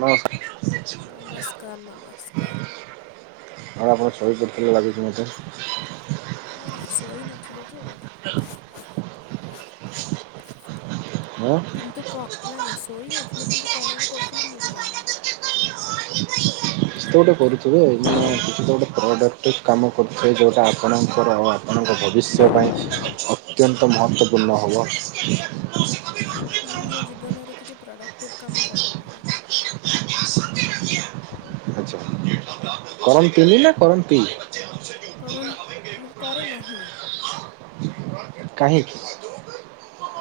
ନମସ୍କାର ନମସ୍କାର ନମସ୍କାର ଆଉ ଆଣ ସ ସହୀଦ କରି ଲାଗିଛି ଆଜ ନା ନା ଶୋଇନଥିଲି ଯେ ହଁ କିନ୍ତୁ କ ନା ନା ଶୋଇ ନଥିଲି କିନ୍ତୁ କଣ ବି କରୁଥିଲି ମୁଁ ବି ଜାଣିନି କିଛି ତ ଗୋଟେ କରୁଥିବେ ମାନେ କି ତ ଗୋଟେ ପ୍ରକ୍ କାମ କରୁଥିବେ ଯୋଉଟା ଆପଣଙ୍କର ଆପଣଙ୍କ ଭବିଷ୍ୟ ପାଇଁ ଅତ୍ୟନ୍ତ ମହତ୍ଵପୂର୍ଣ୍ଣ ହେବ ମୁଁ ମୋ ଜୀବନରେ କିଛି ପ୍ରଡ଼କ୍ଟିଭ୍ କାମ କରୁନାହିଁ ହ କରମ ିଲି ନା କରମ ପିଲ କର ମୁଁ କରେ ନାହିଁ କହିଁକ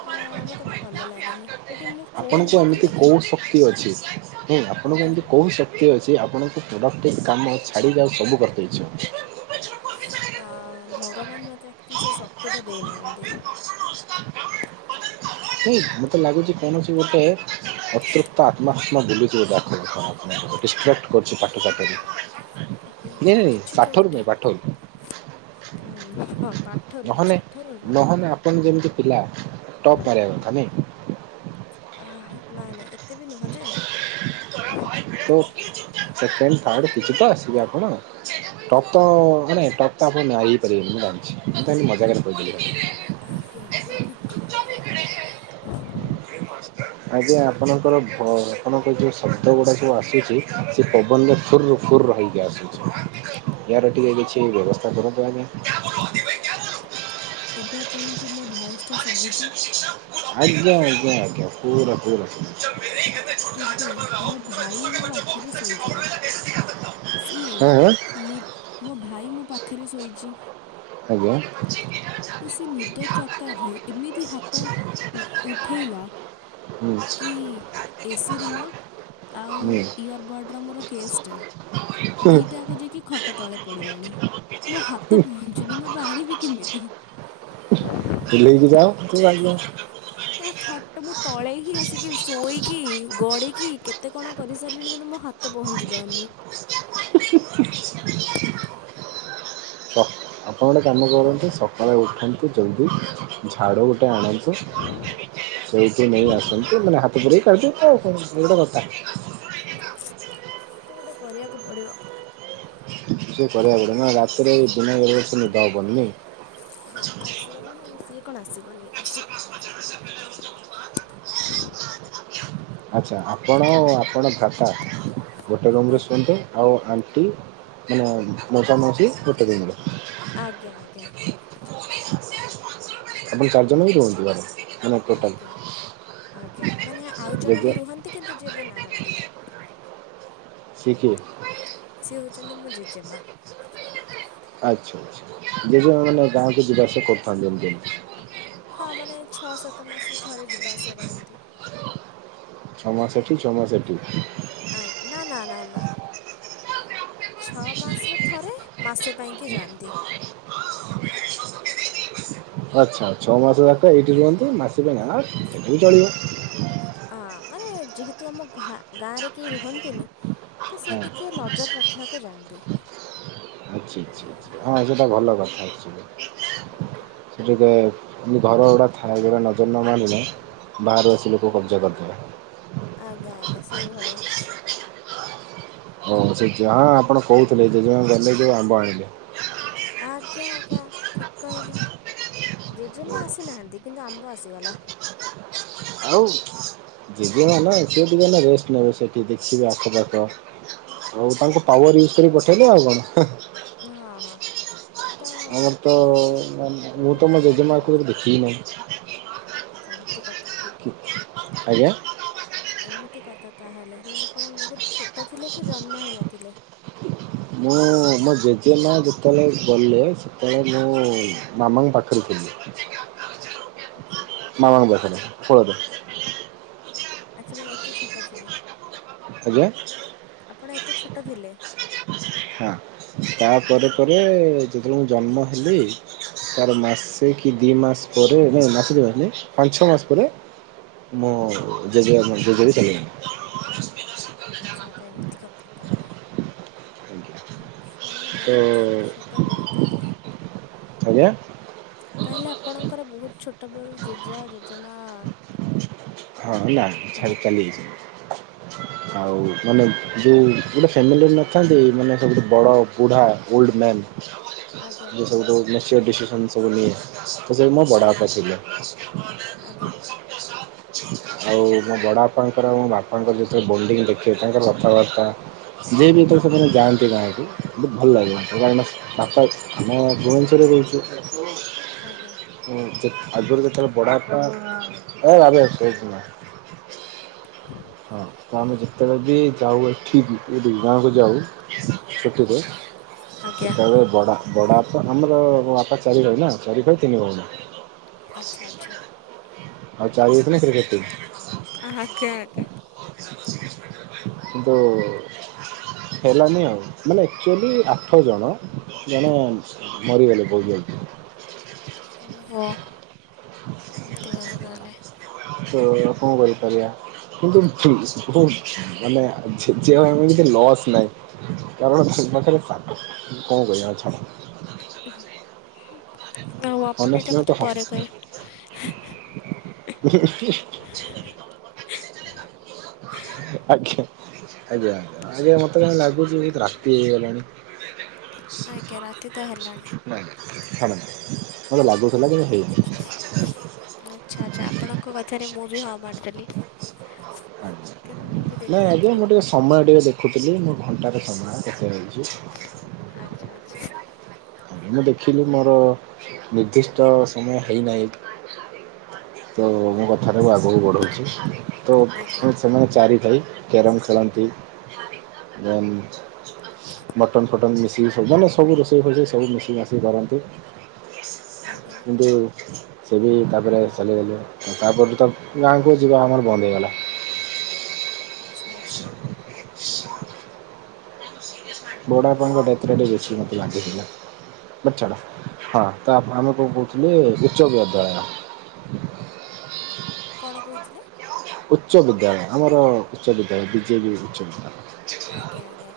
ଅ ମତେ ଭଲ ଲାଗେନି ଏଠି ମୁଁ ଫୋନ୍ ଆପଣଙ୍କୁ ଦେଖି ଏମିତି ଦେଖି କୋଉ ଶକ୍ତି ଅଛି ନାଇଁ ଆପଣଙ୍କୁ ଆଜ୍ଞା ଏମିତି କୋଉ ଶକ୍ତି ଅଛି ଆପଣଙ୍କୁ ପ୍ରଡ଼କ୍ଟ କାମ ଛାଡ଼ିକଉ ସବୁ କରତେଇଚ୍ଛ ଅ ଭଗବାନ ମତେ ଆଚୁଆଲି ସେ ଶକ୍ତି ଟା ଦେଇନାହାନ୍ତି ନ ମତେ ଲାଗୁଛି କୌଣସି ଗୋଟେ ଅତୃପ୍ତ ଆତ୍ମାହାତ୍ମା ବୁଲିଥିବ ଡା ଡିଷ୍ଟ୍ରାକ୍ଟ କରଛି ପାଠପାଠରେ ହେଇପାରେ ନାଇ କିଛି ତ ସାଠୋରୁମ ଗୋଟେ ପାଠୋରୁ ଉଁ ହଁ ପାଠରୁ ହିଁ ନହଲେ ଶାଠରୁ ନୁହଁ। ନହେଲେ ଆପଣ ଯେମିତି ପିଲା ପ କମି ନାଇଁ ନାଁ ଏତେ ବି ନୁହଁ ଯେ ତ ସେକେଣ୍ଡ ଥାର୍ଡ଼ କିଛି ତ ଆସିବେ ଆପଣ ଟପ୍ ତେ ଟପ ତ ଆପଣ ଆଇପାରିବେ ମୁ ଜାଣି ମୁଁ ତ ମଜା ଆଜ୍ଞା ଆଜ୍ଞା ଠିକ ଆଜ୍ଞା ଆପଣଙ୍କର ଆପଣଙ୍କର ଯୋଉ ଶବ୍ଦ ଗୁଡା ସବୁ ଆସୁଛି ସେ ପବନରେ ୁରରୁୁ ଫୁଲ ରହିକି ଆସୁଛି ୟାର ଟିକିେ କିଛି ବ୍ୟବସ୍ଥା କରନ୍ତୁ ଆଜ୍ଞା ଏବେ ଆପଣଙ୍କୁ ମୋ ଭଏସ୍ଟା ଶୁଭୁଛି ଆଜ୍ଞା ଆଜ୍ଞା ଆଜ୍ଞା ପୁର ପୁରା ଏବେ ମୋ ଭାଇ ମୋ ପାଖରେ ଶୋଇଥିଲା ଏ ସିଏ ନି ମୋ ଭାଇ ମୋ ପାଖରେ ଶୋଇଚି। ଆଜ୍ଞା। ତ ସେ ନିଦ ଚକରରେ ଏମିତି ହାତ ଉ ଉଠେଇଲା। ହୁଁ। କି ଏସିି ରିମୋଟ୍ ଆଉ ଇୟରବର୍ଡ଼ର ମୋର କେସ୍ ଟା ଦିଟା ଯାକ ଯାଇକି ଖଟ ତଳେ ପଡ଼ିଲାଣି, ମୋ ହାତ ପହଞ୍ଚୁନି। ମୁ ଏ ବେ ଆଣିବି କିମିତିି? ଲେଇକି ଯାଅ [unintelligible] ଏ ଖଟ ମୁଁ ତଳେ ହିଁ ଆସିକି ଶୋଇକି ଗଡ଼ିକି କେତେ କଣ କରିସାରିଲିଣି କିନ୍ତୁ ମୋ ହାତ ତ ପହଞ୍ଚିପାରୁନି। [inaudible] ହ। ଆପଣ ଗୋଟେ କାମ କରନ୍ତୁ ସକାଳେ ଉଠାନ୍ତୁ ଜଲ୍ଦି ଝାଡୁ ଗୋଟେ ଆଣନ୍ତୁ। ସେଇଠି ନେଇ ଆସନ୍ତୁ ମାନେ ହାତ ପଡି କାଢଦିବୁ ଆ ଏଇଟା କଥା। କଣ ଗୋଟେ କରିବାକୁ ପଡ଼ିବ। ସେ କରିବା ପଡିବ ନା ରାତିରେ ଦନା ନିଦ ହବନି ନେଇ। ହଁ ଆସିଗଲା ନା ଆଉ ସିଏ କଣ ଆସିବନି ଆସିବ। ଆଚ୍ଛା ଆପଣ ଆପଣଙ୍କ ବାପା ଗୋଟେ ରୁମ୍ରେ ଆଜ୍ଞା ଶୁଅନ୍ତୁ। ଆଉ ଆଣ୍ଟି ମାନେ ମଉସା ମାଉସୀ ଗୋଟେ ରୁମରେ। ଆଜ୍ଞା ଆଜ୍ଞା। ଆପଣ ଚାରିଜଣ ହି ରୁହନ୍ତି ଘରେ? ମାନେ ଟୋଟାଲ ଆଜ୍ଞା ଆଜ୍ଞା ମାନେ ଆଉ ଜଣେ ଜେଜେ ବି ରୁହନ୍ତି କିନ୍ତୁ ଯେ ଏବେ ନାହାନ୍ତି। ସିଏ କିଏ? ସିଏ ହେଉଚନ୍ତି ମୋ ଜେଜେମା। ଆଚ୍ଛା ଆଛା ଜେଜେମା ମାନେ ଗାଁ କୁ ଜିବା ଆସିବା କରିଥାନ୍ତ ଏମିତି। ହଁ ମାନେ ଛଅ ସାତ ମାସରେ ଥରେ ଯିବା ଆସିବା କରନ୍ତି। ଛମାସ ଏଠି ଛମାସ ସେଠି। ଆ ନା ନା ନା ନା। ଛଅ ମାସରେ ଥରେ ମାସେ ପାଇଁକି ଯାଆନ୍ତି। [inaudible] ଆଚ୍ଛା ଛଅ ମାସ ଯାକ ଏଇଠି ରୁହନ୍ତୁ ମାସ ପାଇଁ ଆଁ ସେଟା ବି ଚଳିବ। ଅ ମାନେ ଯେହେତୁ ଆମ ଗାଁରେ କେହି ରୁହନ୍ତିନି ତ ସିଏ ଟିକିଏ ନଜର ହଁ। ରଖିବାକୁ ଯାଆନ୍ତି। ଆଛା ଛା ଛାଆ ଆା ହଁ ସେଟା ଭଲ କଥା ଆ। ଆଜ୍ଞା ସେଠିକେ ଘର ଗୁଡା ଥାଏ ଯଉଟା ନଜର ନ ମାରିଲେ ବାହାରୁ ଆସି ଲୋକ କବ୍ଜା କରିଦେବେ। ଆଜ୍ଞା ଆଜ୍ଞା ସେଇଭଳିଆ କିଛି। ହଉ ସେଆ ହଁ ଆପଣ କହୁଥିଲେ ଜେଜେମା ଗଲେ ଯେ ଆମ୍ବ ଆଣିଲେ। ଆଜ୍ଞା ଆଜ୍ଞା ଠିକ୍ କହିଲେ। ଜେଜେମା ଆସିନାହାନ୍ତି କିନ୍ତୁ ଆମ୍ବ ଆସିଗଲା। ଆଉ ଜେଜେ ମା ନା ସେ ଟିକେ ରେଷ୍ଟ ନେବେ ସେଠି ଦେଖିବେ ଆଖପାଖ। ହଉ ତାଙ୍କୁ ଆଜ୍ଞା। ପାୱାର ବୁଷ୍ଟର ପଠେଇଲେ ଆଉ କଣ। ହଁ ହଁ। ତ ଆମର କିଏ ମାନେ ମୁଁ ଗୋଟେ ତ ମୋ ବନ୍ଧୁ ଜେଜେମାଆକୁ କେବେ ଦେଖିବି ନାହିଁ। ଅଛି। ଆଛା ଏମିତି କଥା କି। ଆଜ୍ଞା ଏମିତି କଥା ତାହେଲେ ମାନେ ଆପଣ ବହୁତ ଛୋଟ ଥିଲେ କି ଜନ୍ମ ହେଇ ନଥିଲେ। ମୁଁ ମୋ ଜେଜେ ମା ଯେତେବେଳେ ଗଲେ ସେତେବେଳେ ମୁଁ ମାମାଙ୍କ ପାଖରେ ଥିଲି। [inaudible] ଆଚ୍ଛା। ମାମାଙ୍କ ପାଖରେ ପଳଦେ। ଆଚ୍ଛା ମାନେ ଏତେ ଛୋଟ ଥିଲେ? ଆଜ୍ଞା। ଆପଣ ଏତେ ଛୋଟ ଥିଲେ? ହଁ ତା ପରେ ଆଜ୍ଞା। ପରେ ଯେତେବେଳେ ମୁଁ ଜନ୍ମ ହେଲି ତାର ମାସେ କି ଦି ମାସ ପରେ ନାଇ ମାସେ ଦି ମାସ ନାଇ ପାଞ୍ଚ ଛଅ ମାସ ପରେ ମୁଁ ଜେଜେମା ଜେଜେ ବି ଚାଲିଗଲେଣି। ଆଚ୍ଛା ଆଚ୍ଛା ଏମିତି କଥା ତାହେଲେ। ଆଛା ମାନେ ବହୁତ ଛୋଟବେଳୁ ତାହେଲେ। ଆଜ୍ଞା। ତାହେଲେ ଆପଣଙ୍କର ବହୁତ ଛୋଟବେଳୁ ଜେଜେ ଓ ଜେଜେମା ହଁ ନା ଛାଡି ଗଲେ ଚାଲିଯାଇଛି ଆଉ ମାନେ ଯେଉଁ ଗୋଟେ ଫ୍ୟାମିଲିର ନା ଅଛନ୍ତି ମାନେ ସବୁଠୁ ବଡ ବୁଢା ଓଲଡ ମ୍ୟାନ ଆଜ୍ଞା ଯୋଉ ସବୁଠୁ [unintelligible] ସିଏ ଡିସିସନ ସବୁ ନିଏ ସେ ମୋ ଆଜ୍ଞା। ବଢ଼ବାପା ଥିଲେ। ଆଜ୍ଞା। ଆଉ ମୋ ବଡ ବାପାଙ୍କର ଆଉ ମୋ ବାପାଙ୍କର ଯେତେବେଳେ ବୋଣ୍ଡିଙ୍ଗ ଦେଖିବ ତାଙ୍କର କଥାବାର୍ତ୍ତା ଯିଏ ବି ଏଥିରେ ସେମାନେ ଯାଆନ୍ତି ନାହାଁନ୍ତି ବହୁତ ଭଲ ଲାଗେ କାହିଁକିନା ବାପା ଆମେ ଭୁବନେଶ୍ୱରରେ ରହୁଛୁ ଆଜ୍ଞା। ଆ କେ ଆଗରୁ ଯେତେବେଳେ ବଡବାପା ଏ [inaudible] [unintelligible] ହଁ ତ ଆମେ ଯେତେବେଳେ ବି ଯାଉ ଏଠିକି ଏ ଦୁଇ ଗାଁକୁ ଯାଉ ଛୁଟିରେ ଆଜ୍ଞା ସେତେବେଳେ ବଡ ବଡ ବାପା ଆମର ମୋ ବାପା ଚାରି ଭାଇ ନା ଚାରି ଭାଇ ତିନି ଭୋଉଣୀ। ଆଚ୍ଛା ଆଚ୍ଛା। ଆଉ ଚାରି ହେଇଥିଲେ କ୍ରିକେଟ ଟିମ୍। ଆ ଆଜ୍ଞା ଆଜ୍ଞା। କିନ୍ତୁ ହେଲାନି ଆଉ। ମାନେ ଆକ୍ଚୁଆଲି ଆଠ ଜଣ ଜଣେ ମରିିଗଲେ ବହୁତ ଜଲ୍ଦୀ। ଓହୋ। [inaudible] ଏମିତି କଥା ତାହାଲେ। ତ କଣ କରିପାରିବା କିନ୍ତୁ ଠିକ ହୁଁ ମାନେ ଛେଚି ହେବାପାଇଁ ଟିକେ ଲସ୍ ନାହିଁ। କାରଣ ପାଖରେ କଣ କରିବା ଛାଡ। ଆଉ ଆପଣ ଏଇଟା ମୋତେ ପରେ କହିଁ [inaudible] ଆଜ୍ଞା। ଆଜ୍ଞା ଆଜ୍ଞା ଆଜ୍ଞା ମତେ କାହିଁ ଲାଗୁଛି ବୋହୁତ ରାତି ହେଇଗଲାଣି। କେ ରାତି ତ ହେଲାଣି। ନାଇଁ। ଛାଡ଼ନ୍ତୁ। ମୋତେ ଲାଗୁଥିଲା କିନ୍ତୁ ହେଇନି। ଆଚ୍ଛା ଆଚ୍ଛା ଆପଣଙ୍କ କଥାରେ ମୁଁ ବି ହଁ ମାରିଦେଲି। ଆଜ୍ଞା କାରଣ ମୁଁ ବି ନାଇଁ ଆଜ୍ଞା ଦେଖିନଥିଲି। ମୁଁ ଟିକେ ସମୟ ଟିକେ ଦେଖୁଥିଲି ମୁଁ ଘଣ୍ଟାର ସମୟ କେତେ ହେଇଛି। ଆଚ୍ଛା ଆଚ୍ଛା। ମୁଁ ଦେଖିଲି ମୋର ନିର୍ଦ୍ଦିଷ୍ଟ ସମୟ ହେଇନାହିଁ। ତ ମୁଁ କଥାଟାକୁ ଆଗକୁ ବଢଉଛି। ତ ଆଜ୍ଞା କଣ ଅଛି ତମର ଚାରିଭାଇ କ୍ୟାରମ ଖେଳନ୍ତି ଦେନ୍ ମଟନ ଫଟନ୍ ମିଶିକି ସବୁ ମାନେ ସବୁ ରୋଷେଇ ଫୋଷେଇ ସବୁ ମିଶି ମାସି କରନ୍ତି ଆଜ୍ଞା କିନ୍ତୁ ସିଏ ବି ତାପରେ ଚାଲିଗଲେ ତାପର ଠୁ ତ ଗାଁକୁ ଯିବା ଆମର ବନ୍ଦ ହେଇଗଲା। ଆଚ୍ଛା ଆଚ୍ଛା। [unintelligible] ବଡବାପାଙ୍କ ଡେଥରେଟ ବେଶି ମୋତେ ଲାଗିଥିଲା। ତ ଛାଡ ହଁ ତ ଆପଣ ଆମକୁ କଣ କହୁଥିଲେ ଉଚ୍ଚ ବିଦ୍ୟାଳୟ କଣ କହୁଥିଲେ? ଉଚ୍ଚ ବିଦ୍ୟାଳୟ। ଆମର ଉଚ୍ଚ ବିଦ୍ୟାଳୟ। ବିଜେବି ଉଚ୍ଚ ବିଦ୍ୟାଳୟ। ଆଜ୍ଞା ଆଜ୍ଞା।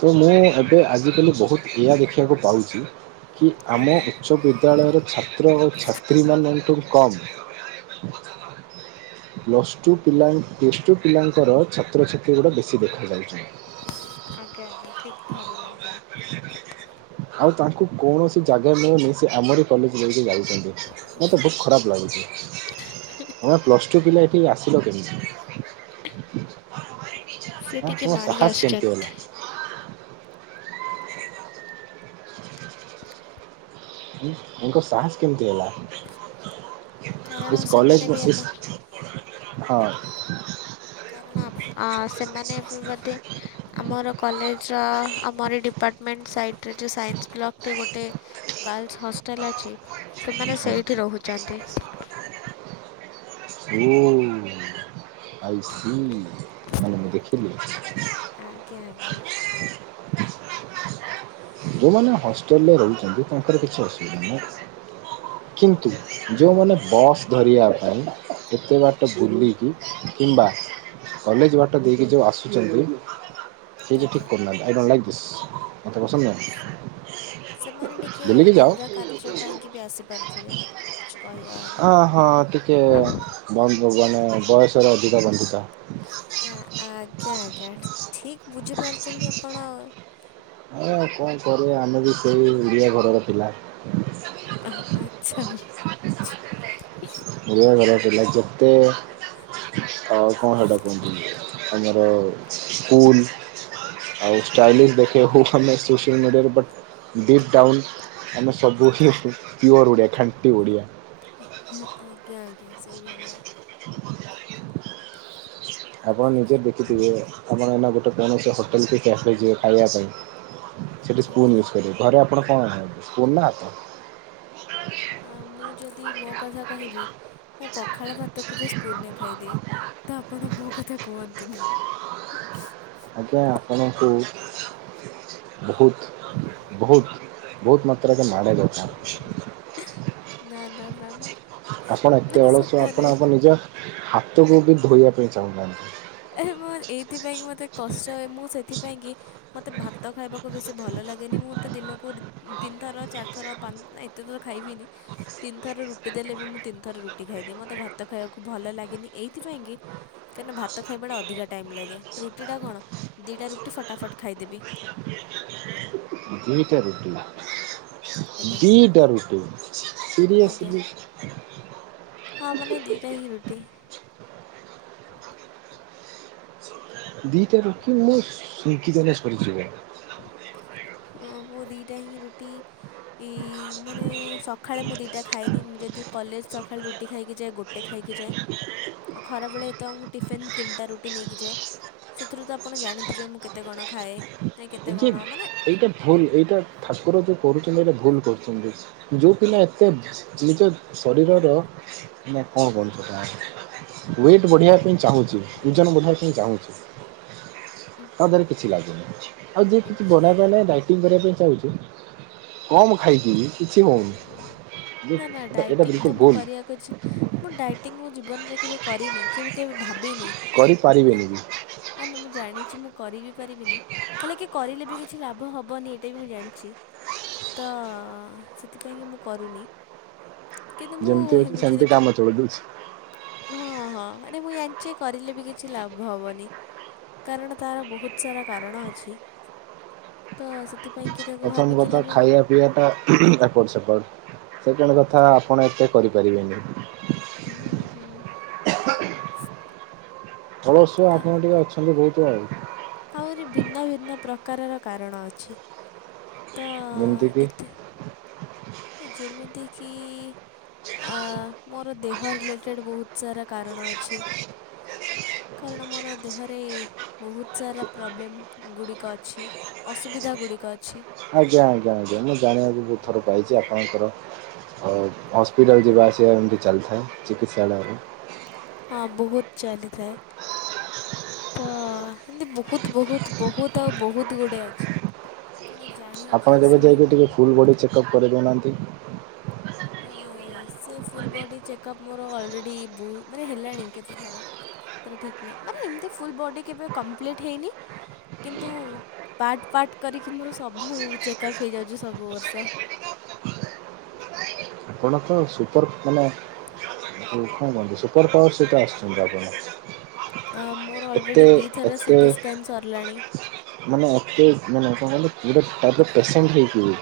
ତ ମୁଁ ଏବେ ଆଜିିକାଲି ବୋହୁତ୍ ଏଆ ଦେଖିବାକୁ ପାଉଛି କି ଆମ ଆଜ୍ଞା। ଉଚ୍ଚ ବିଦ୍ୟାଳୟର, ଛାତ୍ର ଓ ଛାତ୍ରୀମାନଙ୍କଠୁ କମ୍ ପ୍ଲସଟୁ ପିଲା ପ୍ଲସଟୁ ପିଲାଙ୍କର ଛାତ୍ରଛାତ୍ରୀ ଗୁଡା ବେ ସେ ଦେଖା ଆଜ୍ଞା ଆଜ୍ଞା ଠିକ୍ ଧରିଲେ ଆପଣ। ଯାଉଛନ୍ତି। ଆଉ ତାଙ୍କୁ କୌଣସି ଜାଗା ନ ନେଇ ସେ ଆମରି କଲେଜ ନେଇକି ଯାଉଛନ୍ତି ମତେ ବହୁତ ଖରାପ ଲାଗୁଛି। ହଁ ପ୍ଲସଟୁ ପିଲା ଏଠିକି ଆସିଲ କେମିତି? ସେ ଆଁ ଟିକେ ତମ ମାଡ଼ି ସାହସ କେମିତି ଆସୁଛନ୍ତି ହେଲା? ଉଁ ଆଙ୍କ ସାହାସ କେମିତି ହେଲା? କାରଣ ସେମାନେ କଲେଜ ବି ବସେ ଆମ ହଁ। କାରଣ ଆପ-ସେମାନେ ବି ବୋଧେ [inaudible] ଆମର କଲେଜର ଆମରି ଡିପାର୍ଟମେଣ୍ଟ ସାଇଟରେ ଯେଉଁ ସାଇନ୍ସ ବ୍ଲକଟି ଗୋଟେ ଗାର୍ଲସ୍ ହଷ୍ଟେଲ ଅଛି, ସେମାନେ ସେଇଠି ରହୁଛନ୍ତି। ଓ ଆଇ ସି ମାନେ ମୁଁ ଦେଖିଲି। ଆଜ୍ଞା ଆଜ୍ଞା। ଯୋଉମାନେ ହଷ୍ଟେଲ ରେ ରହୁଛନ୍ତି ତାଙ୍କର କିଛି ଅସୁବିଧା ନାହଁ କିନ୍ତୁ ଯେଉଁମାନେ ବସ୍ ଧରିବା ପାଇଁ ଏତେ ବାଟ ବୁଲିକି କିମ୍ବା କଲେଜ ବାଟ ଦେଇକି ଯୋଉ ଆସୁଛନ୍ତି ସେ ଯେ ଠିକ୍ ଆଜ୍ଞା କରୁନାହାନ୍ତି। ଆଇ ଡୋଣ୍ଟ ଲାଇକ୍ ଦିସ୍, ମତେ ପସନ୍ଦ ନୁହେଁ। ସେମାନେ ଟିକେ ଅଲଗା କାର୍ଯ୍ୟ ପାଇଁକି ବି ଆସିପାରୁଥିବେ କିଛି କହିହବନି। ହଁ ହଁ ଟିକେ ବନ୍ଦ ହବୁ ଆମେ ବୟସର ଅଧିକ ବାନ୍ଧୁତା। ଆ-ଆଜ୍ଞା ଆଜ୍ଞା। ଠିକ୍ ବୁଝିପାରୁଛନ୍ତି ଆପଣ। ଆ ଆଉ କଣ କରିବା, ଆମେ ବି ସେଇ ଓଡ଼ିଆ ଘରର ପିଲା। ଆ-ଆଚ୍ଛା। ଓଡ଼ିଆ ଘର ପିଲା ଯେତେ ଆଉ କଣ ସେଇଟା କୁହନ୍ତି, ଆମର ସ୍କୁଲ ଆଉ ଷ୍ଟାଇଲିସ ଦେଖେଇ ହୋଉ ଆମେ ସୋସିଆଲ ମିଡିଆରେ ବଟ୍ ଡିପ୍ ଡାଉନ୍। ଆମେ ସବୁ ହିଁ ପିଓର ଓଡ଼ିଆ ଖାଣ୍ଟି ଓଡ଼ିଆ। ଆ-ଆଜ୍ଞା ଆଜ୍ଞା। ସେଇଭଳିଆ। ଆପଣ ନିଜେ ଦେଖିଥିବେ ଆପଣ ଏନା ଗୋଟେ କୌଣସି ହୋଟେଲ କି କ୍ୟାଫେ ଯିବେ ଖାଇବା ପାଇଁ ସେଠି ସ୍ପୁନ୍ ଆଜ୍ଞା। ୟୁଜ୍ କରିବ ଘରେ ଆପଣ କଣ ସ୍ପୁନ ନା ହାତ? ଆ ମୁଁ ଯଦି ମୋ କଥା କହିବି ମୁଁ ପଖାଳ ଭାତକୁ ବି ସ୍ପୁନ ରେ ଖାଇଦିଏ, ତ ଆପଣ ମୋ କଥା କୁହନ୍ତୁନି। ଆଜ୍ଞା ଆପଣଙ୍କୁ, ବୋହୁତ୍ ବୋହୁତ୍ ବୋହୁତ୍ ମାତ୍ରା କେ ମାଡ଼େ ନା ନା ନା ନା। ଦରକାର ଆପଣ ଏତେ ମାନେ ଅଳସୁଆ, ସତରେ ଆପଣ ଆପଣ ନିଜ ହାତକୁ ବି ଧୋଇବାକୁ ପାଇଁ ଚାହୁଁନାହାନ୍ତି। ଏ ମୋ ଏଇଥିପାଇଁ କି ମତେ କଷ୍ଟ ହଏ। ମୁଁ ସେଥିପାଇଁ କି ମତେ ଭାତ ଖାଇବାକୁ ବେଶୀ ଭଲ ଲାଗେନି। ମତେ ଦିନକୁ ତିନି ଥର ଚାରିଥର ପା-ଏତେ ଥର ଖାଇବିନି। ତିନି ଥର ରୁଟି ଦେଲେ ବି ମୁଁ ତିନି ଥର ରୁଟି ଖାଇଦିଏ। ମତେ ଭାତ ଭାତ ଖାଇବାକୁ ଭଲ ଲାଗେନି ଏଇଥିପାଇଁ କି, କାହିଁକନା ଭାତ ଭତ ଖାଇବାଟା ଅଧିକା ଟାଇମ୍ ଲାଗେ। ରୁଟିଟା କଣ ଦୁଇଟା ରୁଟି ଫଟାଫଟ ଖାଇଦେବି। ଦିଟା ରୁଟି। ଆଜ୍ଞା ଦିଟା ରୁଟି ଆଜ୍ଞା। ସିରିଏସ୍ଲି। ହଁ ମାନେ ଦିଟା ହୀ ରୁଟି। ଦିଟା ରୁଟି ମୁଁ ସୁଙ୍କି ଦେଲେ ସରିଯିବ। ହଁ ମୁଁ ଦିଟା ହିଁ ରୁଟି ଏ ମାନେ ସ ସଖାଳେ ମୁଁ ଦିଟା ଖାଏନି। ମୁଁ ଯଦି କଲେଜ ସଖାଳେ ରୁଟି ଖାଇକି ଯାଏ। ଗୋଟେ ଖାଇକି ଯାଏ ଆଉ ଖରାବେଳେ ମୁଁ ଟିଫିନ୍ ତିନିଟା ରୁଟି ରୁଟି ନେଇକି ଯାଏ ସେଥିରୁ ତ ଆପଣ ଜାଣିଥିବେ ମୁଁ କେତେ କଣ ଖାଏ। ମାନେ କେତେ ଏ ଯେ କଣ ମାନେ ଏଇଟା ଭୁଲ ଏଇଟା ଠାକୁର ଯେଉଁ କରୁଛନ୍ତି ଏଇଟା ଭୁଲ କରୁଛନ୍ତି। ଯେଉ ପିଲା ଏତେ ଯେମିତି ଶରୀରର ନା କଣ କରୁଛ ୱେଟ୍ ବଢିବା ପାଇଁ ଚାହୁଁଛି ଓଜନ ବଢେଇବା ପାଇଁ ଚାହୁଁଛି। ତାଧାର କିଛି ଲାଗୁନି ଆଉ ଯିଏ ଉଁ, କିଛି ବନେଇ ବା ନାଇ ଟି କରିବା ପାଇଁ ଚାହୁଁଛି କମ ଖାଇକି କିଛି ହେଉନି ନା ନା ଏଟା ଡାଇଟିଂ ବିଲକୁଲ ଭୁଲ। [unintelligible] ମୁଁ ଡାଇଟିଙ୍ଗ ମୋ ଜୀବନରେ କେବେ କରିନି କେବେ କେବେ ଭାବିନି କରିପାରିବେନି କି ନା ନା ମୁଁ ଜାଣିଛି ମୁଁ କରି ବିି ପାରିବିନି ହେଲେ କି କରିଲେ ବି କିଛି ଲାଭ ହେବନି ଏଇଟା ବି ମୁଁ ଜାଣିଛି ତ ସେଥିପାଇଁକି ମୁଁ କରୁନି କେନ୍ତୁ ମୁଁ ଯେମିତି ଅଛି ସେମିତି କାମ ଚଳେଇ ଦଉଛି। ହେମିତିରେପ ହଁ ହଁ ମାନେ ମୁଁ ାଞ୍ଚ କରିଲେ ବି କିଛି ଲାଭ ହବନି କାରଣ ତାର ବହୁତ ସାରା କାରଣ ଅଛି ତ ସେ ପ୍ରଥମ କଥା ଖାଇବା ପିଆବା ଟା ଏପର୍ଟ ସେପର୍ଟ ସେକେଣ୍ଡ କଥା ଆପଣ ଏତେ କରିପାରିବେନି ହୁଁ ହୁଁ ହ ହ କଳସୁ ଆପଣ ଟିକେ ଅଛନ୍ତି ବହୁତ ଭାଇ ଆହୁରି ଭିନ୍ନ ଭିନ୍ନ ପ୍ରକାରର କାରଣ ଅଛି ତ ଏମତି କି? ଏତେ ଯେମିତିକି ଆ ମୋର ଦେହ ରିଲେଟେଡ଼୍ ବହୁତ ସାରା କାରଣ ଅଛି କାରଣ ମୋର ଦେହରେ ବହୁତ ସାରା ପ୍ରୋବ୍ଲେମ୍ ଗୁଡ଼ିକ ଅଛି ଅସୁବିଧା ଗୁଡ଼ିକ ଅଛି ଆଜ୍ଞା ଆଜ୍ଞା ଆଜ୍ଞା ମୁଁ ଜାଣିବାକୁ ବହୁତ ଥର ପାଇଛି ଆପଣଙ୍କର ଆଉ ହସ୍ପିଟଲ ଯେ ବାଛିତି ଚଲଥାଏ ଚିକିତ୍ସାଳୟରେ ହଁ ବହୁତ ଚାଲିଥାଏ ତ ଏମତି ବହୁତ ବହୁତ ବହୁତ ଆଉ ବହୁତ ଗୁଡ଼ଏ ଅଛି ଆପଣ ଆପଣ ଜାଣିକି କେବେ ଶୁଣିି ଯାଇକି ଟିକେ ଫୁଲ୍ ବଡ଼ି ଚେକଅପ୍ କରିଦଉନାହାନ୍ତି ସେ ଫୁଲ ବଡ଼ି ଚେକଅପ୍ ମୋର ଅଲରେଡ଼ି ବହୁତ ମାନେ ହେଲାଣି କେତେଥର ତା ଠିକ ନହିଁ ମାନେ ଏମତି ଫୁଲ ବ କେବେ କମ୍ପ୍ଟ୍ ହେଇନି କିନ୍ତୁ ପାର୍ଟ ପାାର୍ଟ କରିକି ମୋର ସବୁ ଚେକଅପ୍ ହେଇଯାଉଛି ସବୁ ବର୍ଷ ଆପଣ ତ ସୁପର ମାନେ କଣ ସୁପର ପାୱାର ସେହିତା ଆସୁଛନ୍ତି ଆପଣ ମୋର ଏତେ ଅଲରେଡି ଦିଇଥର ଏତେ ସିଟି ସ୍କାନ ସରିଲାଣି ମାନେ ଏତେ ମାନେ କଣ କହିଲ ପୁରା ଟପରେ ପେସେଣ୍ଟ ହେଇକିବି।